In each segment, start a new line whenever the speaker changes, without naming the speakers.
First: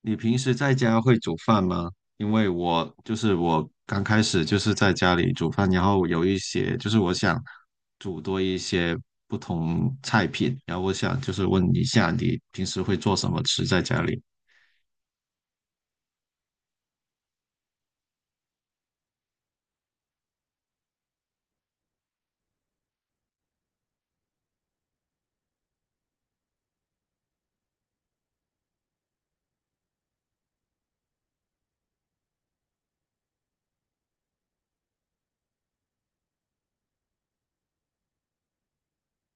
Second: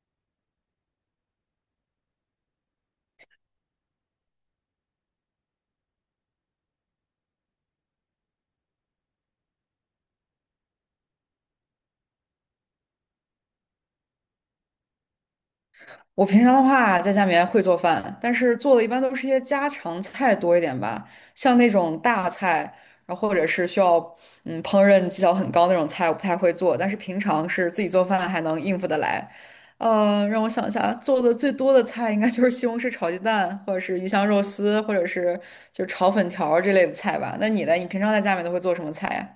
你平时在家会煮饭吗？因为我就是我刚开始就是在家里煮饭，然后有一些就是我想煮多一些不同菜品，然后我想就是问一下你平时会做什么吃在家里？
我平常的话，在家里面会做饭，但是做的一般都是一些家常菜多一点吧，像那种大菜，然后或者是需要烹饪技巧很高那种菜，我不太会做。但是平常是自己做饭还能应付得来。让我想一下，做的最多的菜应该就是西红柿炒鸡蛋，或者是鱼香肉丝，或者是就是炒粉条儿这类的菜吧。那你呢？你平常在家里面都会做什么菜呀？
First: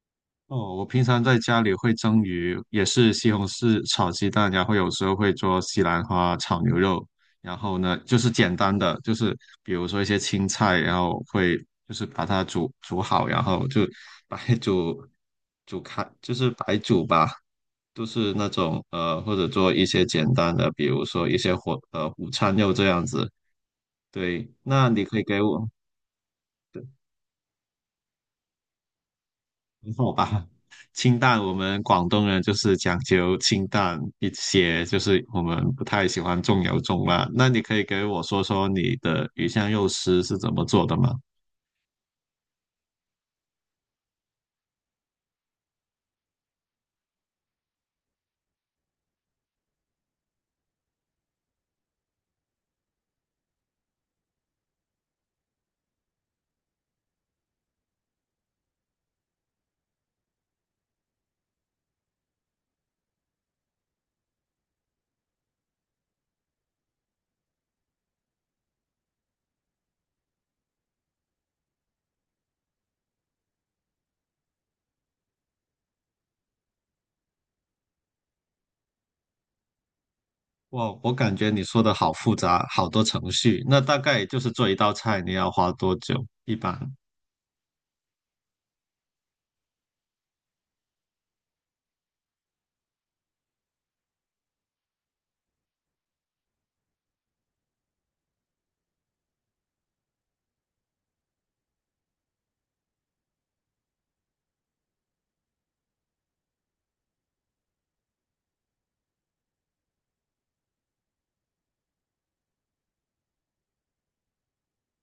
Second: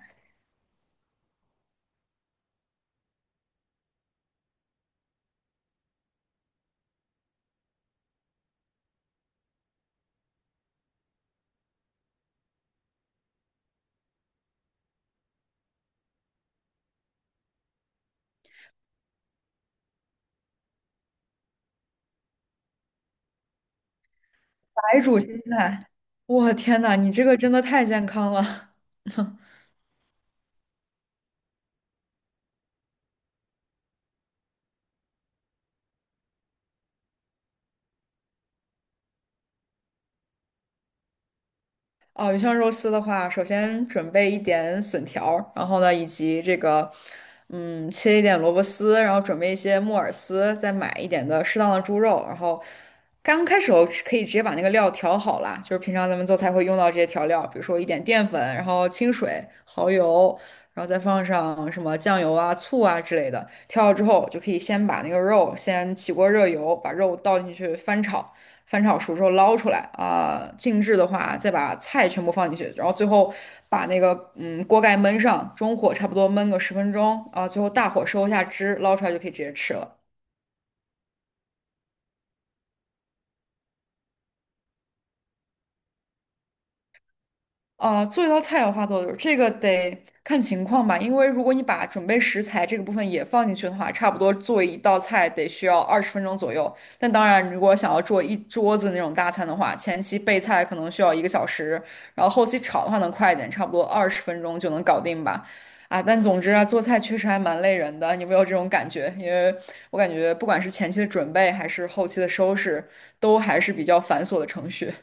哦，我平常在家里会蒸鱼，也是西红柿炒鸡蛋，然后有时候会做西兰花炒牛肉，然后呢，就是简单的，就是比如说一些青菜，然后会就是把它煮煮好，然后就白煮煮开，就是白煮吧，都是那种或者做一些简单的，比如说一些午餐肉这样子。对，那
白
你
煮
可以
青
给我。
菜，我天呐，你这个真的太健康了。
好吧，清淡，我们广东人就是讲究清淡一些，就是我们不太喜欢重油重辣。那你可以给我说说你的鱼香肉丝是怎么做的吗？
哦，鱼香肉丝的话，首先准备一点笋条儿然后呢，以及这个，切一点萝卜丝，然后准备一些木耳丝，再买一点的适当的猪肉，然后刚开始我是可以直接把那个料调好啦，就是平常咱们做菜会用到这些调料，比如说一点淀粉，然后清水、蚝油，然后再放上什么酱油啊、醋啊之类的。调好之后，就可以先把那个肉先起锅热油，把肉倒进去翻炒。翻炒熟之后捞出来啊、静置的话再把菜全部放进去，然后最后把那个锅盖焖上，中火差不多焖个十分钟啊、最后大火收一下汁，捞出来就可以直接吃了。
哇，我感觉你说的好复杂，好多程序。那大概就是做一道菜，你要花多久？一般？
啊，做一道菜要花多久？这个得看情况吧，因为如果你把准备食材这个部分也放进去的话，差不多做一道菜得需要二十分钟左右。但当然，如果想要做一桌子那种大餐的话，前期备菜可能需要1个小时，然后后期炒的话能快一点，差不多二十分钟就能搞定吧。啊，但总之啊，做菜确实还蛮累人的，你有没有这种感觉？因为我感觉不管是前期的准备还是后期的收拾，都还是比较繁琐的程序。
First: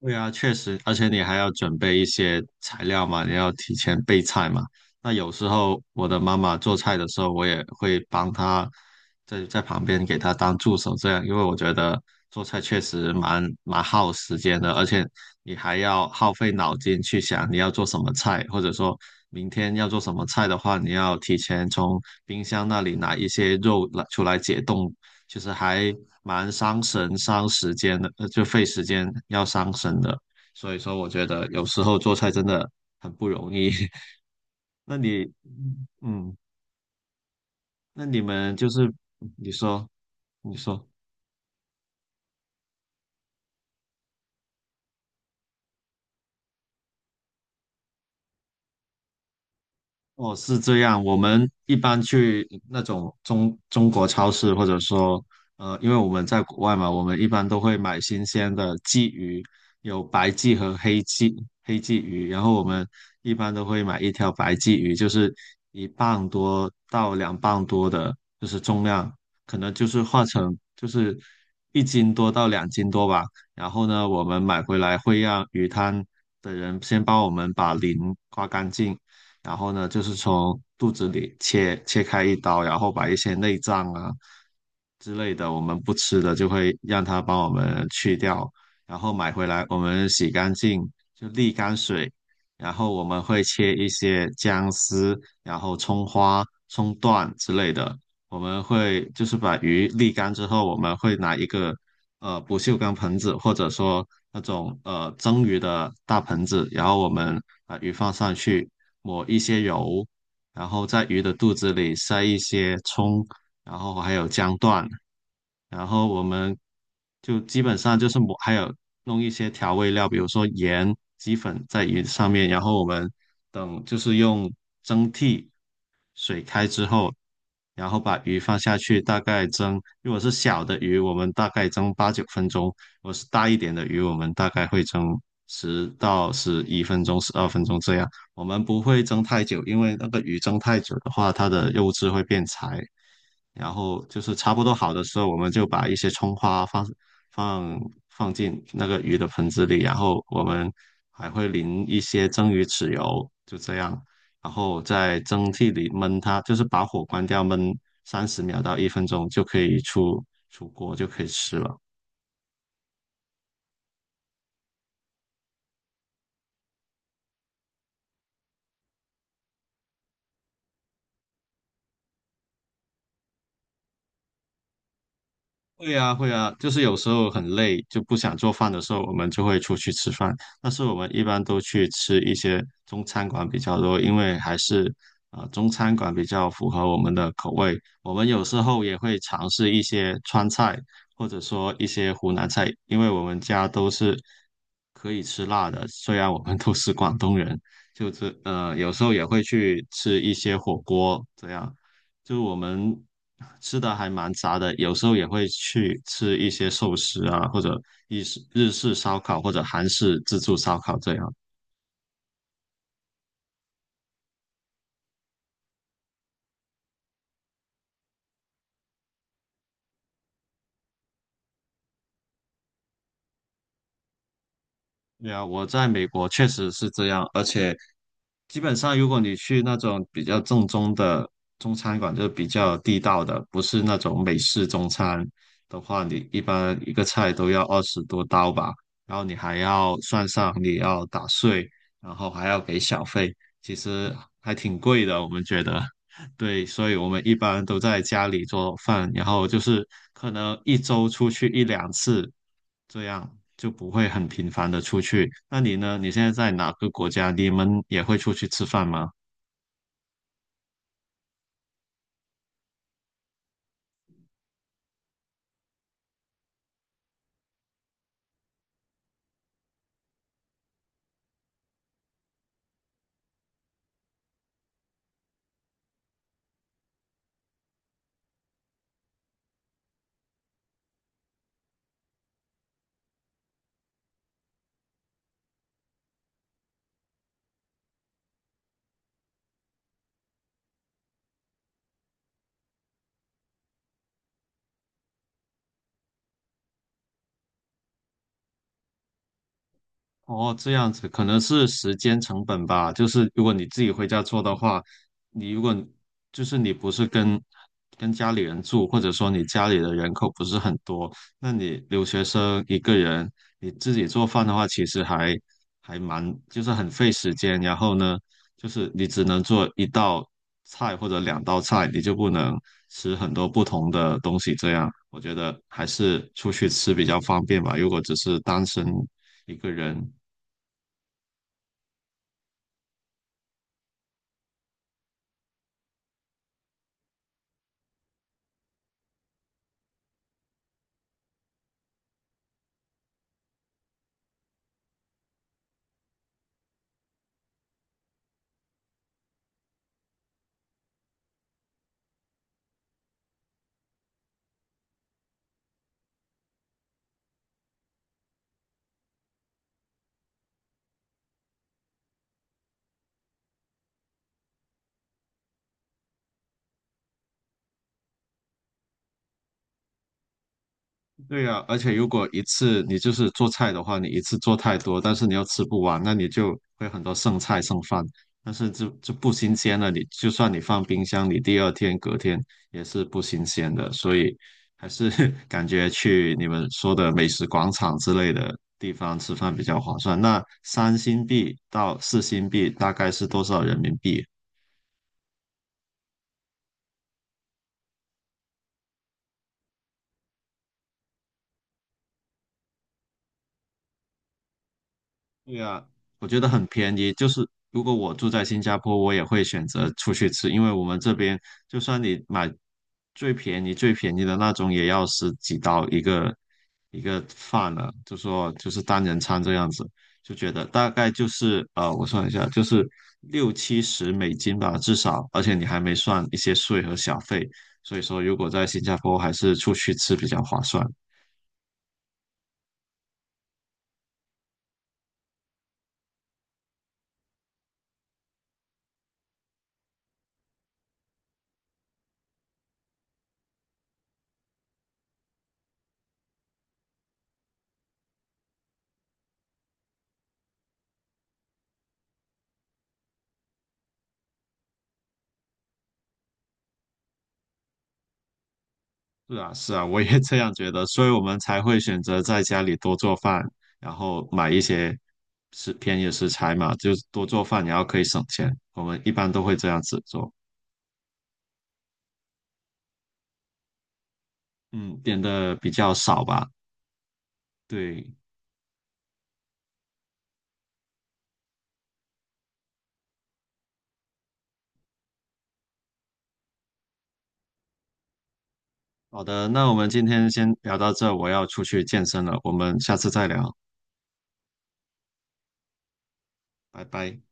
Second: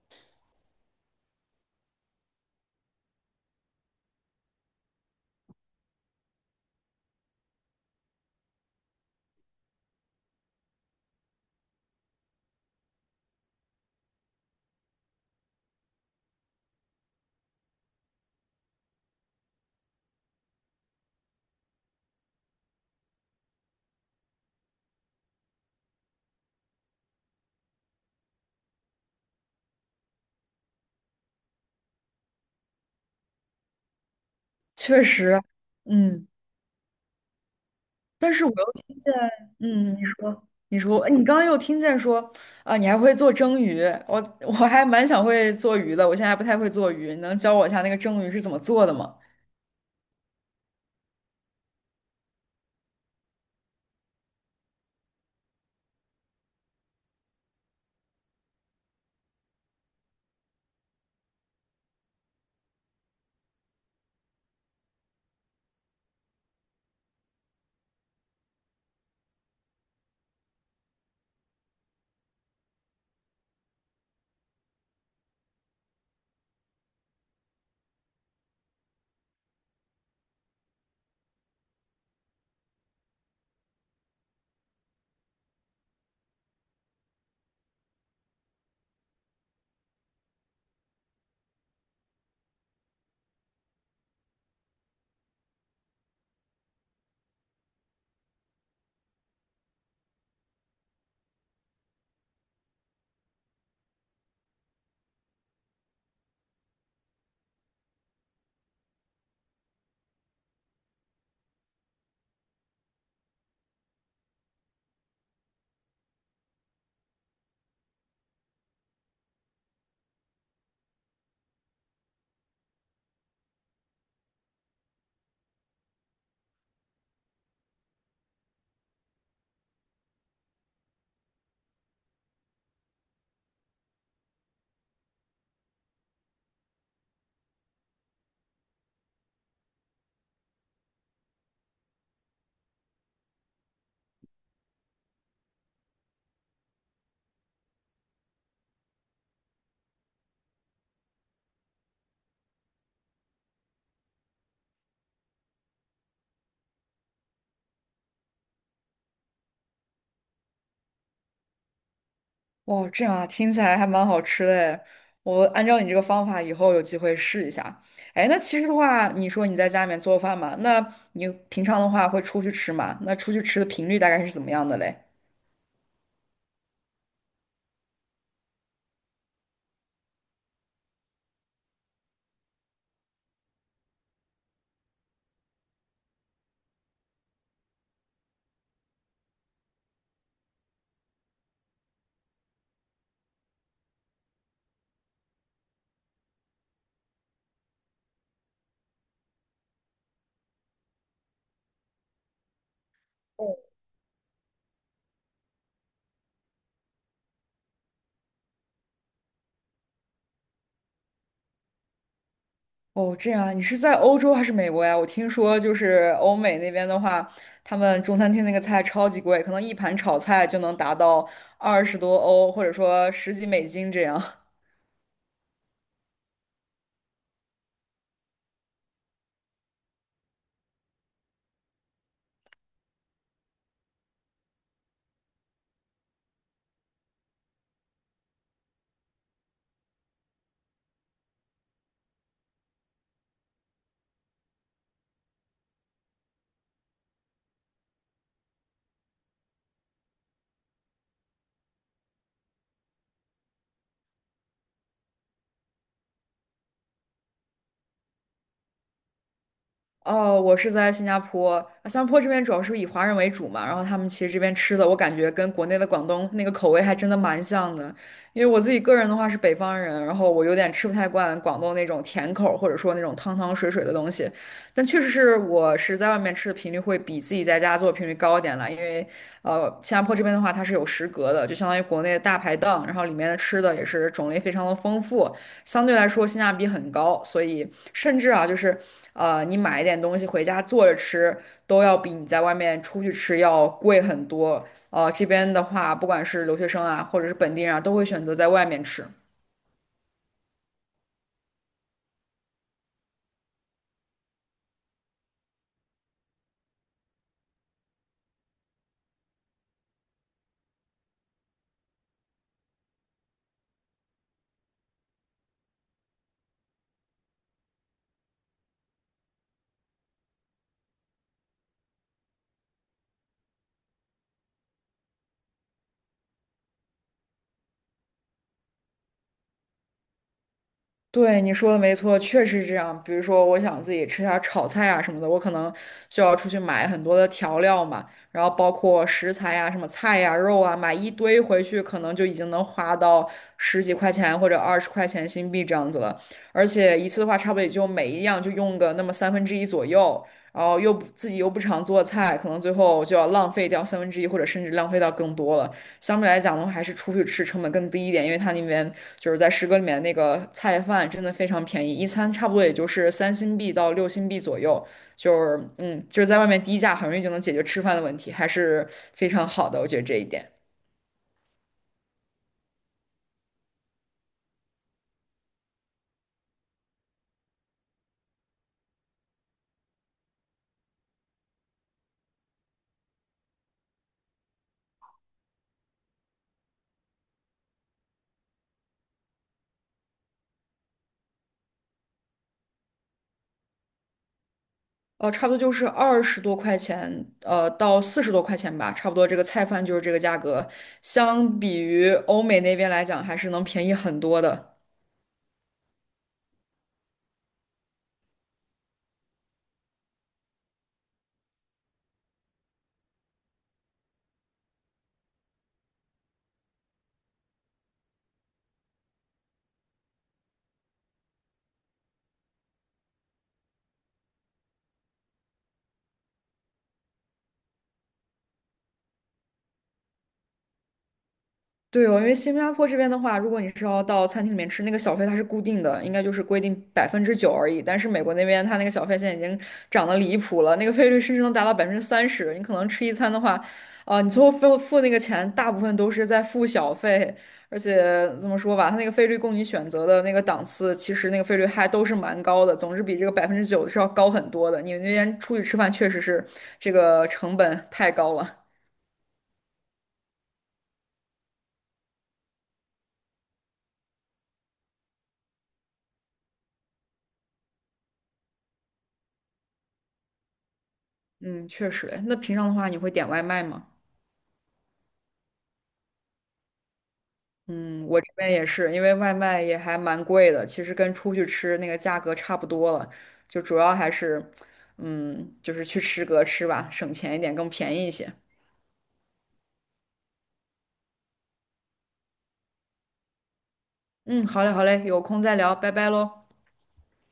对啊，确实，而且你还要准备一些材料嘛，你要提前备菜嘛。那有时候我的妈妈做菜的时候，我也会帮她在旁边给她当助手，这样，因为我觉得做菜确实蛮耗时间的，而且你还要耗费脑筋去想你要做什么菜，或者说明天要做什么菜的话，你要提前从冰箱那里拿一些肉来出来解冻，其实还蛮伤神、伤时间的，呃，就费时间要伤神的。所以说，我觉得有时候做菜真的很不容易。那
确
你，
实啊，嗯。
嗯，那你
但是我
们就
又
是
听见，
你说，
你说，
你说。
哎你刚刚又听见说啊，你还会做蒸鱼，我还蛮想会做鱼的，我现在还不太会做鱼，你能教我一下那个蒸鱼是怎么做的吗？
哦，是这样。我们一般去那种中国超市，或者说，呃，因为我们在国外嘛，我们一般都会买新鲜的鲫鱼，有白鲫和黑鲫鱼。然后我们一般都会买一条白鲫鱼，就是1磅多到2磅多的，就是重量，可能就是化成就是1斤多到2斤多吧。然后呢，我们买回来会让鱼摊的人先帮我们把鳞刮干净。然后呢，就是从肚子里切开一刀，然后把一些内脏啊之类的我们不吃的，就会让它帮我们去掉，然后买回来我们洗干净，就沥干水，然后我们会切一些姜丝，然后葱花、葱段之类的。我们会就是把鱼沥干之后，我们会拿一个不锈钢盆子，或者说那种蒸鱼的大盆子，然后我们把鱼放上去，抹一些油，然后在鱼的肚子里塞一些葱，然后还有姜段，然后我们就基本上就是抹，还有弄一些调味料，比如说盐、鸡粉在鱼上面，然后我们等就是用蒸屉水开之后，然后把鱼放下去，大概蒸。如果是小的鱼，我们大概蒸8、9分钟；如果是大一点的鱼，我们大概会蒸10到11分钟、12分钟这样。我们不会蒸太久，因为那个鱼蒸太久的话，它的肉质会变柴，然后就是差不多好的时候，我们就把一些葱花放放进那个鱼的盆子里，然后我们还会淋一些蒸鱼豉油，就这样，然后在蒸屉里焖它，就是把火关掉焖30秒到1分钟就可以出锅，就可以吃了。
哇，这样啊，听起来还蛮好吃的诶，我按照你这个方法，以后有机会试一下。哎，那其实的话，你说你在家里面做饭嘛，那你平常的话会出去吃嘛？那出去吃的频率大概是怎么样的嘞？
会啊，会啊，就是有时候很累，就不想做饭的时候，我们就会出去吃饭。但是我们一般都去吃一些中餐馆比较多，因为还是中餐馆比较符合我们的口味。我们有时候也会尝试一些川菜，或者说一些湖南菜，因为我们家都是可以吃辣的，虽然我们都是广东人，就是有时候也会去吃一些火锅这样。就是我们吃的还蛮杂的，有时候也会去吃一些寿司啊，或者日式烧烤，或者韩式自助烧烤这样。
哦，这样，啊，你是在欧洲还是美国呀？我听说就是欧美那边的话，他们中餐厅那个菜超级贵，可能一盘炒菜就能达到20多欧，或者说十几美金这样。
对啊，我在美国确实是这样，而且基本上如果你去那种比较正宗的中餐馆，就是比较地道的，不是那种美式中餐的话，你一般一个菜都要20多刀吧，然后你还要算上你要打碎，然后还要给小费，其实还挺贵的，我们觉得。对，所以我们一般都在家里做饭，然后就是可能一周出去一两次，这样就不会很频繁的出去。那你呢？你现在在哪个国家？你们也会出去吃饭吗？
哦，我是在新加坡，啊新加坡这边主要是以华人为主嘛，然后他们其实这边吃的，我感觉跟国内的广东那个口味还真的蛮像的。因为我自己个人的话是北方人，然后我有点吃不太惯广东那种甜口儿或者说那种汤汤水水的东西，但确实是我是在外面吃的频率会比自己在家做的频率高一点了，因为新加坡这边的话它是有食阁的，就相当于国内的大排档，然后里面的吃的也是种类非常的丰富。相对来说性价比很高，所以甚至啊，就是你买一点东西回家做着吃，都要比你在外面出去吃要贵很多。这边的话，不管是留学生啊，或者是本地人啊，都会选择在外面吃。
哦，这样子可能是时间成本吧。就是如果你自己回家做的话，你如果就是你不是跟家里人住，或者说你家里的人口不是很多，那你留学生一个人，你自己做饭的话，其实还蛮就是很费时间。然后呢，就是你只能做一道菜或者两道菜，你就不能吃很多不同的东西。这样我觉得还是出去吃比较方便吧。如果只是单身一个人。
对，你说的没错，确实是这样。比如说，我想自己吃下炒菜啊什么的，我可能就要出去买很多的调料嘛，然后包括食材呀、什么菜呀、肉啊，买一堆回去，可能就已经能花到十几块钱或者20块钱新币这样子了。而且一次的话，差不多也就每一样就用个那么三分之一左右，然后又不自己又不常做菜，可能最后就要浪费掉三分之一，或者甚至浪费到更多了。相对来讲的话，还是出去吃成本更低一点，因为它那边就是在诗歌里面那个菜饭真的非常便宜，一餐差不多也就是3新币到6新币左右，就是在外面低价很容易就能解决吃饭的问题，还是非常好的，我觉得这一点。
对呀，而且如果一次你就是做菜的话，你一次做太多，但是你又吃不完，那你就会很多剩菜剩饭。但是就不新鲜了，你就算你放冰箱，你第二天隔天也是不新鲜的。所以还是 感觉去你们说的美食广场之类的地方吃饭比较划算。那3星币到4星币大概是多少人民币
哦，差不多就是20多块钱，到40多块钱吧，差不多这个菜饭就是这个价格，相比于欧美那边来讲，还是能便宜很多的。
对啊，我觉得很便宜。就是如果我住在新加坡，我也会选择出去吃，因为我们这边就算你买最便宜最便宜的那种，也要十几刀一个饭了，就说就是单人餐这样子，就觉得大概就是呃，我算一下，就是6、70美金吧，至少，而且你还没算一些税和小费，所以说如果在新加坡还是出去吃比较划算。
对哦，因为新加坡这边的话，如果你是要到餐厅里面吃，那个小费它是固定的，应该就是规定百分之九而已。但是美国那边它那个小费现在已经涨得离谱了，那个费率甚至能达到30%。你可能吃一餐的话，啊、你最后付那个钱，大部分都是在付小费。而且怎么说吧，它那个费率供你选择的那个档次，其实那个费率还都是蛮高的，总之比这个百分之九是要高很多的。你们那边出去吃饭确实是这个成本太高了。
是啊，是啊，我也这样觉得，所以我们才会选择在家里多做饭，然后买一些便宜的食材嘛，就是多做饭，然后可以省钱。我们一般都会这样子做，
嗯，确实。诶那平常的话，你会点外卖吗？
嗯，点的比较少吧。
嗯，
对，
我这边也是，因为外卖也还蛮贵的，其实跟出去吃那个价格差不多了，就主要还是，就是去食阁吃吧，省钱一点，更便宜一些。
好的，那我们今天先聊到这，我要出去健身了，我们下次再聊，
嗯，好嘞，好嘞，有空再聊，拜拜喽。
拜拜。